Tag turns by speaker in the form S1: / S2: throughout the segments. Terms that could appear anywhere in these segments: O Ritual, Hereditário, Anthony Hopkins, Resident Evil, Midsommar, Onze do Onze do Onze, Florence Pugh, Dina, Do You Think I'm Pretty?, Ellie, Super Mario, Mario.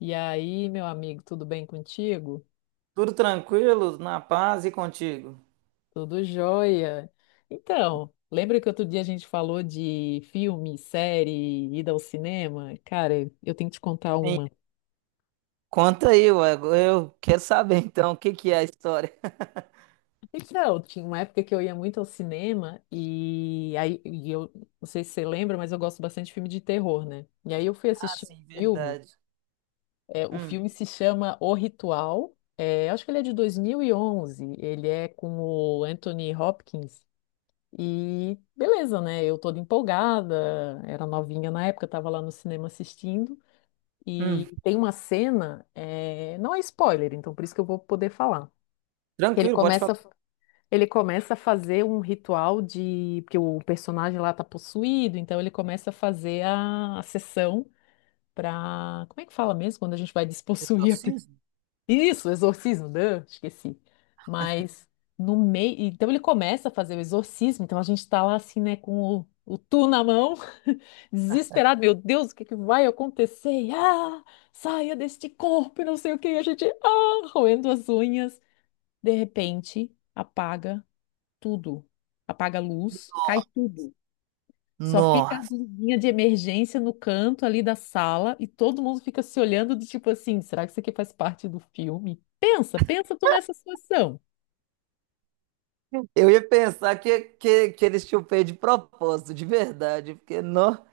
S1: E aí, meu amigo, tudo bem contigo?
S2: Tudo tranquilo, na paz e contigo.
S1: Tudo jóia. Então, lembra que outro dia a gente falou de filme, série, ida ao cinema? Cara, eu tenho que te contar
S2: Sim.
S1: uma.
S2: Conta aí, ué. Eu quero saber então o que que é a história.
S1: Então, tinha uma época que eu ia muito ao cinema e eu não sei se você lembra, mas eu gosto bastante de filme de terror, né? E aí eu fui
S2: Ah,
S1: assistir
S2: sim,
S1: um filme.
S2: verdade.
S1: É, o
S2: Hum,
S1: filme se chama O Ritual. É, acho que ele é de 2011. Ele é com o Anthony Hopkins. E beleza, né? Eu toda empolgada, era novinha na época, estava lá no cinema assistindo.
S2: hum.
S1: E tem uma cena, não é spoiler, então por isso que eu vou poder falar. que Ele
S2: Tranquilo, pode
S1: começa,
S2: falar.
S1: ele começa a fazer um ritual de, porque o personagem lá tá possuído, então ele começa a fazer a sessão para, como é que fala mesmo quando a gente vai despossuir
S2: Exorcismo?
S1: isso, exorcismo, né? Esqueci. Mas no meio. Então ele começa a fazer o exorcismo, então a gente tá lá assim, né, com o tu na mão, desesperado, meu Deus, o que é que vai acontecer? E, ah, saia deste corpo, e não sei o que, e a gente, ah, roendo as unhas. De repente, apaga tudo. Apaga a luz, cai tudo. Só fica as
S2: Nossa,
S1: luzinhas de emergência no canto ali da sala e todo mundo fica se olhando do tipo assim, será que isso aqui faz parte do filme? Pensa, pensa tu nessa situação.
S2: eu ia pensar que eles tinham feito de propósito, de verdade, porque não.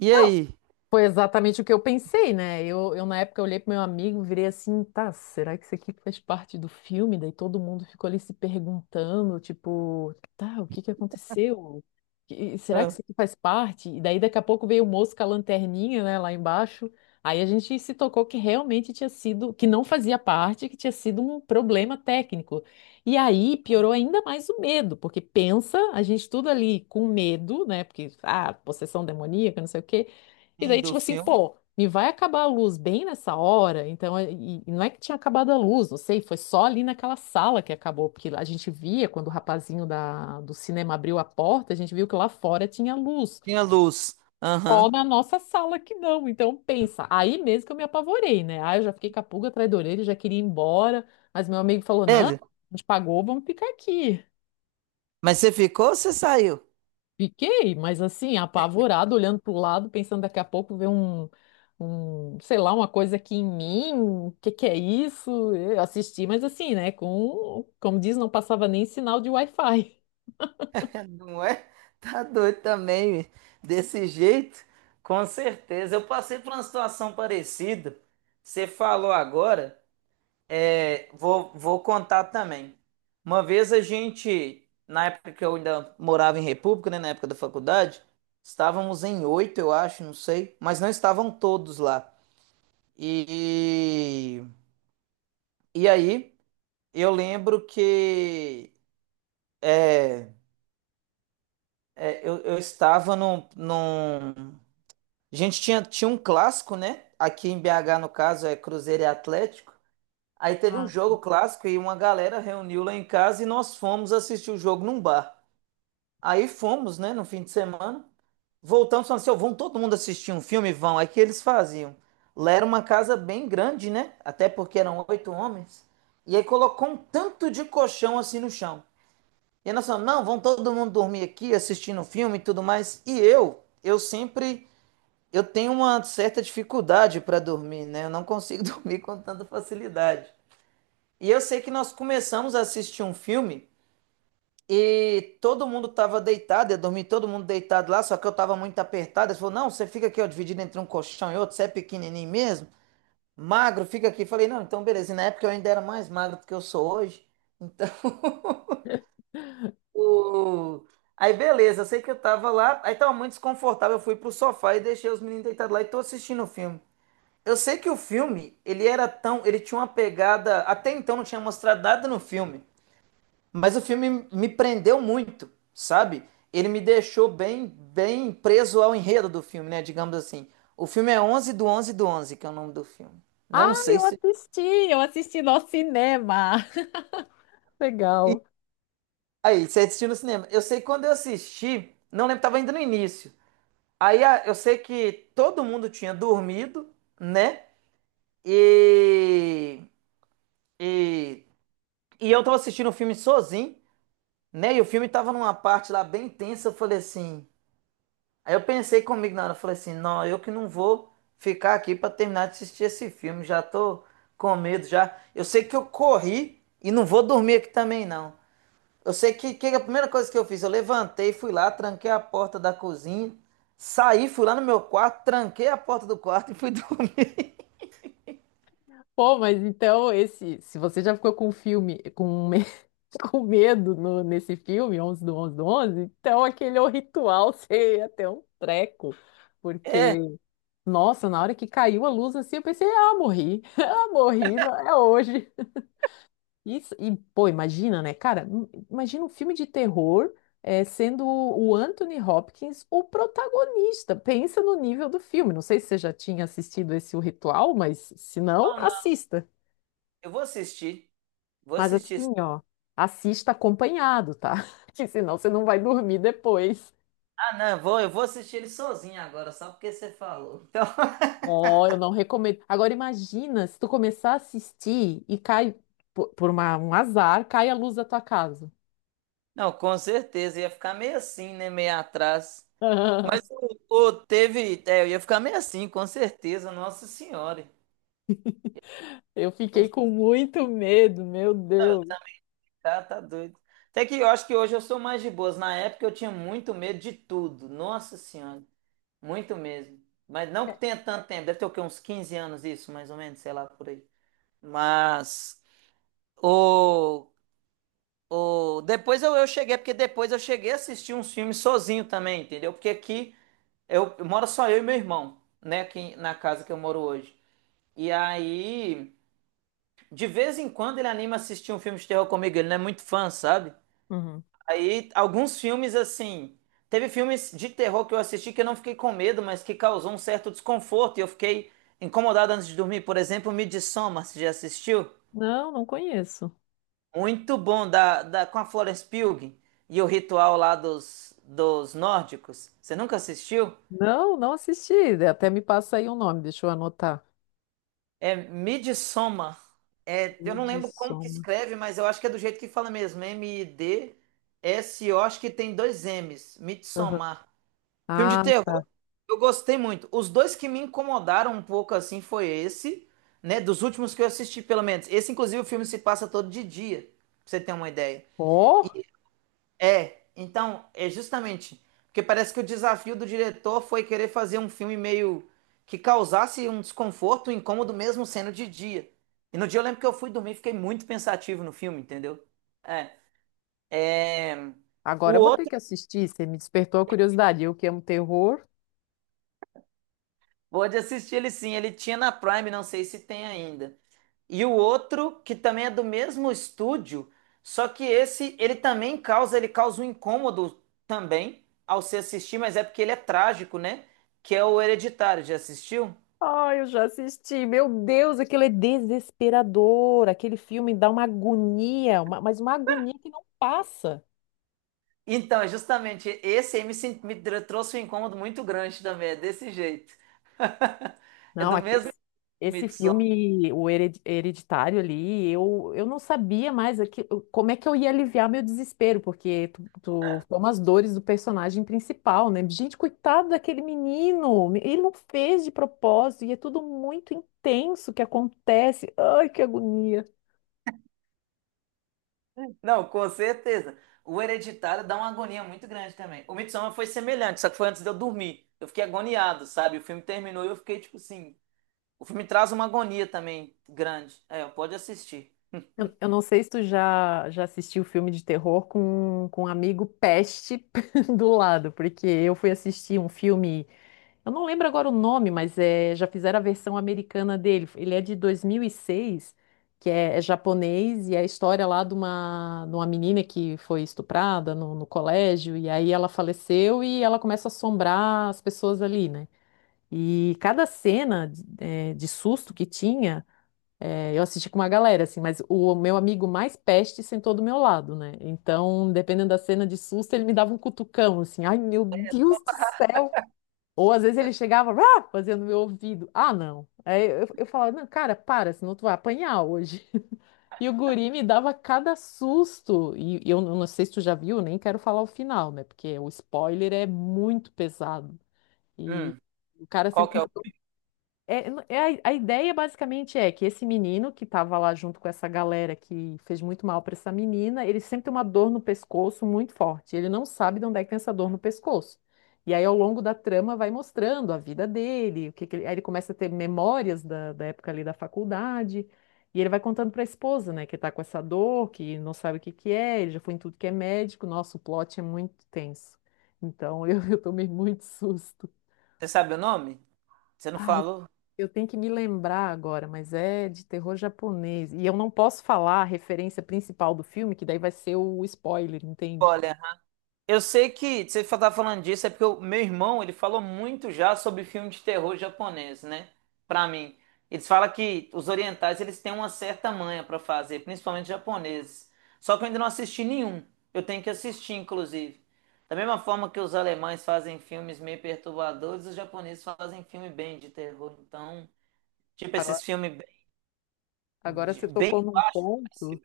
S2: E aí?
S1: Foi exatamente o que eu pensei, né? Eu na época olhei pro meu amigo, virei assim, tá, será que isso aqui faz parte do filme? Daí todo mundo ficou ali se perguntando, tipo, tá, o que que aconteceu? E será que
S2: Ah,
S1: isso aqui faz parte? E daí daqui a pouco veio o moço com a lanterninha, né, lá embaixo. Aí a gente se tocou que realmente tinha sido, que não fazia parte, que tinha sido um problema técnico. E aí piorou ainda mais o medo, porque pensa, a gente tudo ali com medo, né? Porque, ah, possessão demoníaca, não sei o quê. E
S2: fim
S1: daí,
S2: do
S1: tipo assim,
S2: filme?
S1: pô, me vai acabar a luz bem nessa hora? Então, é, e não é que tinha acabado a luz, não sei, foi só ali naquela sala que acabou, porque a gente via quando o rapazinho da, do cinema abriu a porta, a gente viu que lá fora tinha luz.
S2: Tinha luz. Aham.
S1: Ó, na nossa sala que não. Então, pensa, aí mesmo que eu me apavorei, né? Ah, eu já fiquei com a pulga atrás da orelha, já queria ir embora, mas meu amigo falou: não, a
S2: Sério?
S1: gente pagou, vamos ficar aqui.
S2: Mas você ficou ou você saiu?
S1: Fiquei, mas assim, apavorado, olhando para o lado, pensando daqui a pouco ver um, sei lá, uma coisa aqui em mim, o que que é isso? Eu assisti, mas assim, né, com, como diz, não passava nem sinal de Wi-Fi.
S2: Não é? Tá doido também, bicho. Desse jeito? Com certeza. Eu passei por uma situação parecida. Você falou agora, é, vou contar também. Uma vez a gente, na época que eu ainda morava em República, né, na época da faculdade, estávamos em oito, eu acho, não sei, mas não estavam todos lá. E, e aí, eu lembro que é, eu estava. A gente tinha um clássico, né? Aqui em BH, no caso, é Cruzeiro e Atlético. Aí teve um
S1: Ah,
S2: jogo clássico e uma galera reuniu lá em casa e nós fomos assistir o jogo num bar. Aí fomos, né, no fim de semana. Voltamos falando assim, ó, vão todo mundo assistir um filme? Vão. Aí o que eles faziam. Lá era uma casa bem grande, né? Até porque eram oito homens. E aí colocou um tanto de colchão assim no chão. E aí nós falamos, não, vão todo mundo dormir aqui assistindo o filme e tudo mais. E eu sempre eu tenho uma certa dificuldade para dormir, né? Eu não consigo dormir com tanta facilidade. E eu sei que nós começamos a assistir um filme e todo mundo estava deitado, eu dormi todo mundo deitado lá, só que eu estava muito apertado. Ele falou: Não, você fica aqui, ó, dividido entre um colchão e outro, você é pequenininho mesmo, magro, fica aqui. Eu falei: Não, então beleza. E na época eu ainda era mais magro do que eu sou hoje. Então. o- Aí beleza, eu sei que eu tava lá, aí tava muito desconfortável, eu fui pro sofá e deixei os meninos deitados lá e tô assistindo o filme. Eu sei que o filme, ele era tão, ele tinha uma pegada, até então não tinha mostrado nada no filme, mas o filme me prendeu muito, sabe? Ele me deixou bem, bem preso ao enredo do filme, né? Digamos assim. O filme é Onze do Onze do Onze, que é o nome do filme.
S1: ah,
S2: Não sei
S1: eu
S2: se...
S1: assisti, eu assisti no cinema.
S2: E
S1: Legal.
S2: aí, você assistiu no cinema. Eu sei que quando eu assisti, não lembro, tava ainda no início. Aí eu sei que todo mundo tinha dormido, né? E, e, e eu tava assistindo o filme sozinho. Né? E o filme tava numa parte lá bem tensa, eu falei assim. Aí eu pensei comigo na hora, eu falei assim, não, eu que não vou ficar aqui pra terminar de assistir esse filme, já tô com medo já. Eu sei que eu corri e não vou dormir aqui também não. Eu sei que a primeira coisa que eu fiz, eu levantei, fui lá, tranquei a porta da cozinha, saí, fui lá no meu quarto, tranquei a porta do quarto e fui dormir.
S1: Pô, mas então esse, se você já ficou com um filme, com, com medo nesse filme, 11, do 11, então aquele é o ritual, você ia ter um treco, porque nossa, na hora que caiu a luz assim, eu pensei, ah, morri, ah, morri, não, é hoje. Isso, e, pô, imagina, né, cara, imagina um filme de terror sendo o Anthony Hopkins o protagonista. Pensa no nível do filme. Não sei se você já tinha assistido esse O Ritual, mas se não,
S2: Então não,
S1: assista.
S2: eu vou assistir. Vou
S1: Mas
S2: assistir.
S1: assim, ó, assista acompanhado, tá? Que senão você não vai dormir depois.
S2: Ah, não, eu vou assistir ele sozinho agora, só porque você falou. Então,
S1: Ó, eu não recomendo. Agora imagina se tu começar a assistir e cai um azar, cai a luz da tua casa.
S2: Não, com certeza, ia ficar meio assim, né? Meio atrás. Mas teve. É, eu ia ficar meio assim, com certeza, Nossa Senhora.
S1: Eu fiquei com muito medo, meu
S2: Não, eu
S1: Deus.
S2: tá, tá tá doido. Até que eu acho que hoje eu sou mais de boas. Na época eu tinha muito medo de tudo. Nossa Senhora. Muito mesmo. Mas não que tenha tanto tempo. Deve ter o quê? Uns 15 anos isso, mais ou menos, sei lá, por aí. Mas o, o depois eu cheguei, porque depois eu cheguei a assistir uns filmes sozinho também, entendeu? Porque aqui eu moro só eu e meu irmão, né, aqui na casa que eu moro hoje. E aí, de vez em quando ele anima a assistir um filme de terror comigo, ele não é muito fã, sabe?
S1: Uhum.
S2: Aí, alguns filmes assim, teve filmes de terror que eu assisti que eu não fiquei com medo, mas que causou um certo desconforto e eu fiquei incomodado antes de dormir. Por exemplo, Midsommar, você já assistiu?
S1: Não, não conheço.
S2: Muito bom, da, com a Florence Pugh e o ritual lá dos nórdicos. Você nunca assistiu?
S1: Não, não assisti. Até me passa aí o nome, deixa eu anotar.
S2: É Midsommar. É, eu não lembro como que
S1: Midsommar.
S2: escreve, mas eu acho que é do jeito que fala mesmo. M-I-D-S-O, acho que tem dois M's.
S1: Aham.
S2: Midsommar. Filme de
S1: Ah,
S2: terror,
S1: tá.
S2: eu gostei muito. Os dois que me incomodaram um pouco assim foi esse, né? Dos últimos que eu assisti, pelo menos. Esse, inclusive, o filme se passa todo de dia, pra você ter uma ideia.
S1: Ó,
S2: É, então, é justamente. Porque parece que o desafio do diretor foi querer fazer um filme meio que causasse um desconforto, um incômodo mesmo sendo de dia. E no dia eu lembro que eu fui dormir, e fiquei muito pensativo no filme, entendeu? É. é, O
S1: agora eu vou ter
S2: outro,
S1: que assistir. Você me despertou a curiosidade. Eu que amo terror.
S2: pode assistir ele sim, ele tinha na Prime, não sei se tem ainda. E o outro, que também é do mesmo estúdio, só que esse, ele também causa, ele causa um incômodo também ao se assistir, mas é porque ele é trágico, né? Que é o Hereditário, já assistiu?
S1: Ai, eu já assisti. Meu Deus, aquilo é desesperador. Aquele filme dá uma agonia, mas uma agonia que não passa.
S2: Então, é justamente, esse aí me trouxe um incômodo muito grande também, é desse jeito. É
S1: Não,
S2: do mesmo
S1: esse
S2: Midsommar.
S1: filme, o Hereditário ali, eu não sabia mais aqui, como é que eu ia aliviar meu desespero, porque tu toma as dores do personagem principal, né? Gente, coitado daquele menino. Ele não fez de propósito e é tudo muito intenso que acontece. Ai, que agonia.
S2: Não, com certeza. O Hereditário dá uma agonia muito grande também. O Midsommar foi semelhante, só que foi antes de eu dormir. Eu fiquei agoniado, sabe? O filme terminou e eu fiquei tipo assim... O filme traz uma agonia também grande. É, pode assistir.
S1: Eu não sei se tu já assistiu filme de terror com um amigo peste do lado, porque eu fui assistir um filme, eu não lembro agora o nome, mas é, já fizeram a versão americana dele. Ele é de 2006, que é, é japonês, e é a história lá de uma menina que foi estuprada no colégio, e aí ela faleceu e ela começa a assombrar as pessoas ali, né? E cada cena de de susto que tinha. É, eu assisti com uma galera, assim, mas o meu amigo mais peste sentou do meu lado, né? Então, dependendo da cena de susto, ele me dava um cutucão, assim, ai meu Deus do céu! Ou às vezes ele chegava, ah, fazendo meu ouvido, ah, não. Aí eu falava, não, cara, para, senão tu vai apanhar hoje. E o guri me dava cada susto, e eu não sei se tu já viu, nem quero falar o final, né? Porque o spoiler é muito pesado. E
S2: Hum,
S1: o cara
S2: qual
S1: sempre com
S2: que é
S1: uma
S2: o.
S1: é, é a ideia basicamente é que esse menino que estava lá junto com essa galera que fez muito mal para essa menina, ele sempre tem uma dor no pescoço muito forte. Ele não sabe de onde é que tem essa dor no pescoço. E aí, ao longo da trama, vai mostrando a vida dele, o que que ele, aí ele começa a ter memórias da época ali da faculdade. E ele vai contando para a esposa, né, que está com essa dor, que não sabe o que que é, ele já foi em tudo que é médico. Nossa, o plot é muito tenso. Então, eu, eu tomei muito susto.
S2: Você sabe o nome? Você não
S1: Pai, eu
S2: falou?
S1: eu tenho que me lembrar agora, mas é de terror japonês. E eu não posso falar a referência principal do filme, que daí vai ser o spoiler, entende?
S2: Olha, eu sei que você tá falando disso é porque o meu irmão, ele falou muito já sobre filme de terror japonês, né? Pra mim. Eles falam que os orientais, eles têm uma certa manha pra fazer, principalmente japoneses. Só que eu ainda não assisti nenhum. Eu tenho que assistir, inclusive. Da mesma forma que os alemães fazem filmes meio perturbadores, os japoneses fazem filme bem de terror. Então, tipo
S1: Agora,
S2: esses filmes
S1: agora você tocou
S2: bem
S1: num
S2: baixo.
S1: ponto.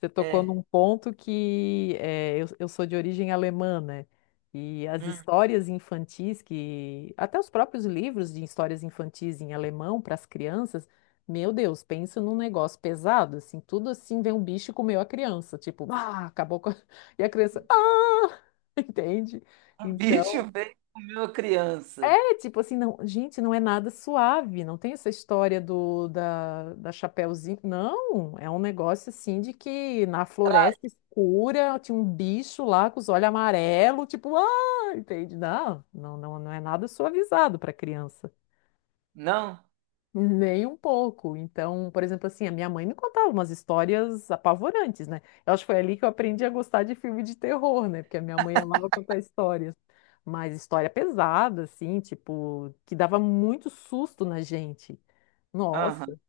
S1: Você tocou
S2: É.
S1: num ponto que eu sou de origem alemã, né? E as
S2: Hum.
S1: histórias infantis que, até os próprios livros de histórias infantis em alemão para as crianças, meu Deus, pensa num negócio pesado, assim, tudo assim vem um bicho e comeu a criança, tipo, ah, acabou com a... E a criança, ah, entende?
S2: Um
S1: Então,
S2: bicho veio comer uma criança.
S1: é, tipo assim, não, gente, não é nada suave, não tem essa história do da Chapeuzinho, não, é um negócio assim de que na floresta escura tinha um bicho lá com os olhos amarelos, tipo, ah, entende? Não, não, não, não é nada suavizado para criança.
S2: Não?
S1: Nem um pouco. Então, por exemplo, assim, a minha mãe me contava umas histórias apavorantes, né? Eu acho que foi ali que eu aprendi a gostar de filme de terror, né? Porque a minha mãe amava contar histórias. Mas história pesada, assim, tipo, que dava muito susto na gente.
S2: Aham.
S1: Nossa,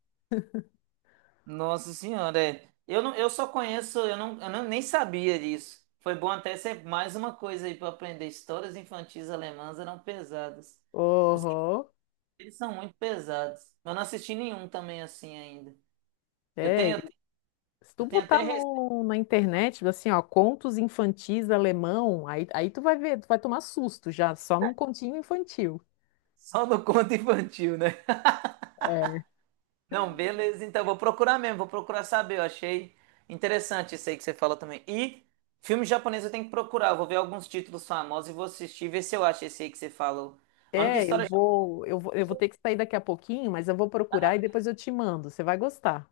S2: Nossa Senhora, é. Eu, não, eu só conheço, eu não, nem sabia disso. Foi bom até ser mais uma coisa aí para aprender. Histórias infantis alemãs eram pesadas. Os-
S1: uhum.
S2: Eles são muito pesados. Eu não assisti nenhum também assim ainda. Eu
S1: É,
S2: tenho,
S1: se tu
S2: eu tenho
S1: botar
S2: até receio
S1: no, na internet, assim, ó, contos infantis alemão, aí tu vai ver, tu vai tomar susto já, só num continho infantil.
S2: só no conto infantil, né?
S1: É.
S2: Não, beleza. Então, vou procurar mesmo, vou procurar saber. Eu achei interessante isso aí que você falou também. E filme japonês eu tenho que procurar. Eu vou ver alguns títulos famosos e vou assistir, ver se eu acho esse aí que você falou. A única
S1: É,
S2: história.
S1: eu vou ter que sair daqui a pouquinho, mas eu vou procurar e depois eu te mando. Você vai gostar.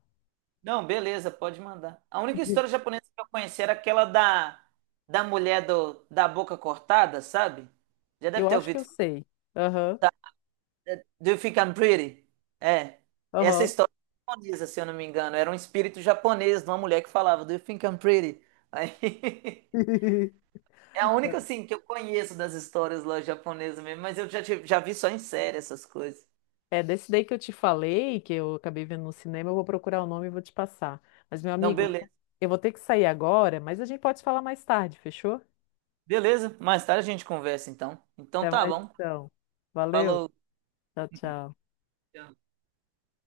S2: Não, beleza, pode mandar. A única história japonesa que eu conheci era aquela da mulher do, da boca cortada, sabe? Já
S1: Eu
S2: deve ter
S1: acho que eu
S2: ouvido.
S1: sei. Aham,
S2: Do You Think I'm Pretty? É. Essa
S1: aham.
S2: história é japonesa, se eu não me engano. Era um espírito japonês de uma mulher que falava Do You Think I'm Pretty? Aí. É a única, assim, que eu conheço das histórias lá japonesas mesmo, mas eu já, já vi só em série essas coisas.
S1: É, desse daí que eu te falei, que eu acabei vendo no cinema, eu vou procurar o nome e vou te passar. Mas, meu
S2: Não,
S1: amigo,
S2: beleza.
S1: eu vou ter que sair agora, mas a gente pode falar mais tarde, fechou?
S2: Beleza, mais tarde a gente conversa então. Então
S1: Até
S2: tá
S1: mais
S2: bom.
S1: então. Valeu.
S2: Falou.
S1: Tchau, tchau.
S2: Tchau.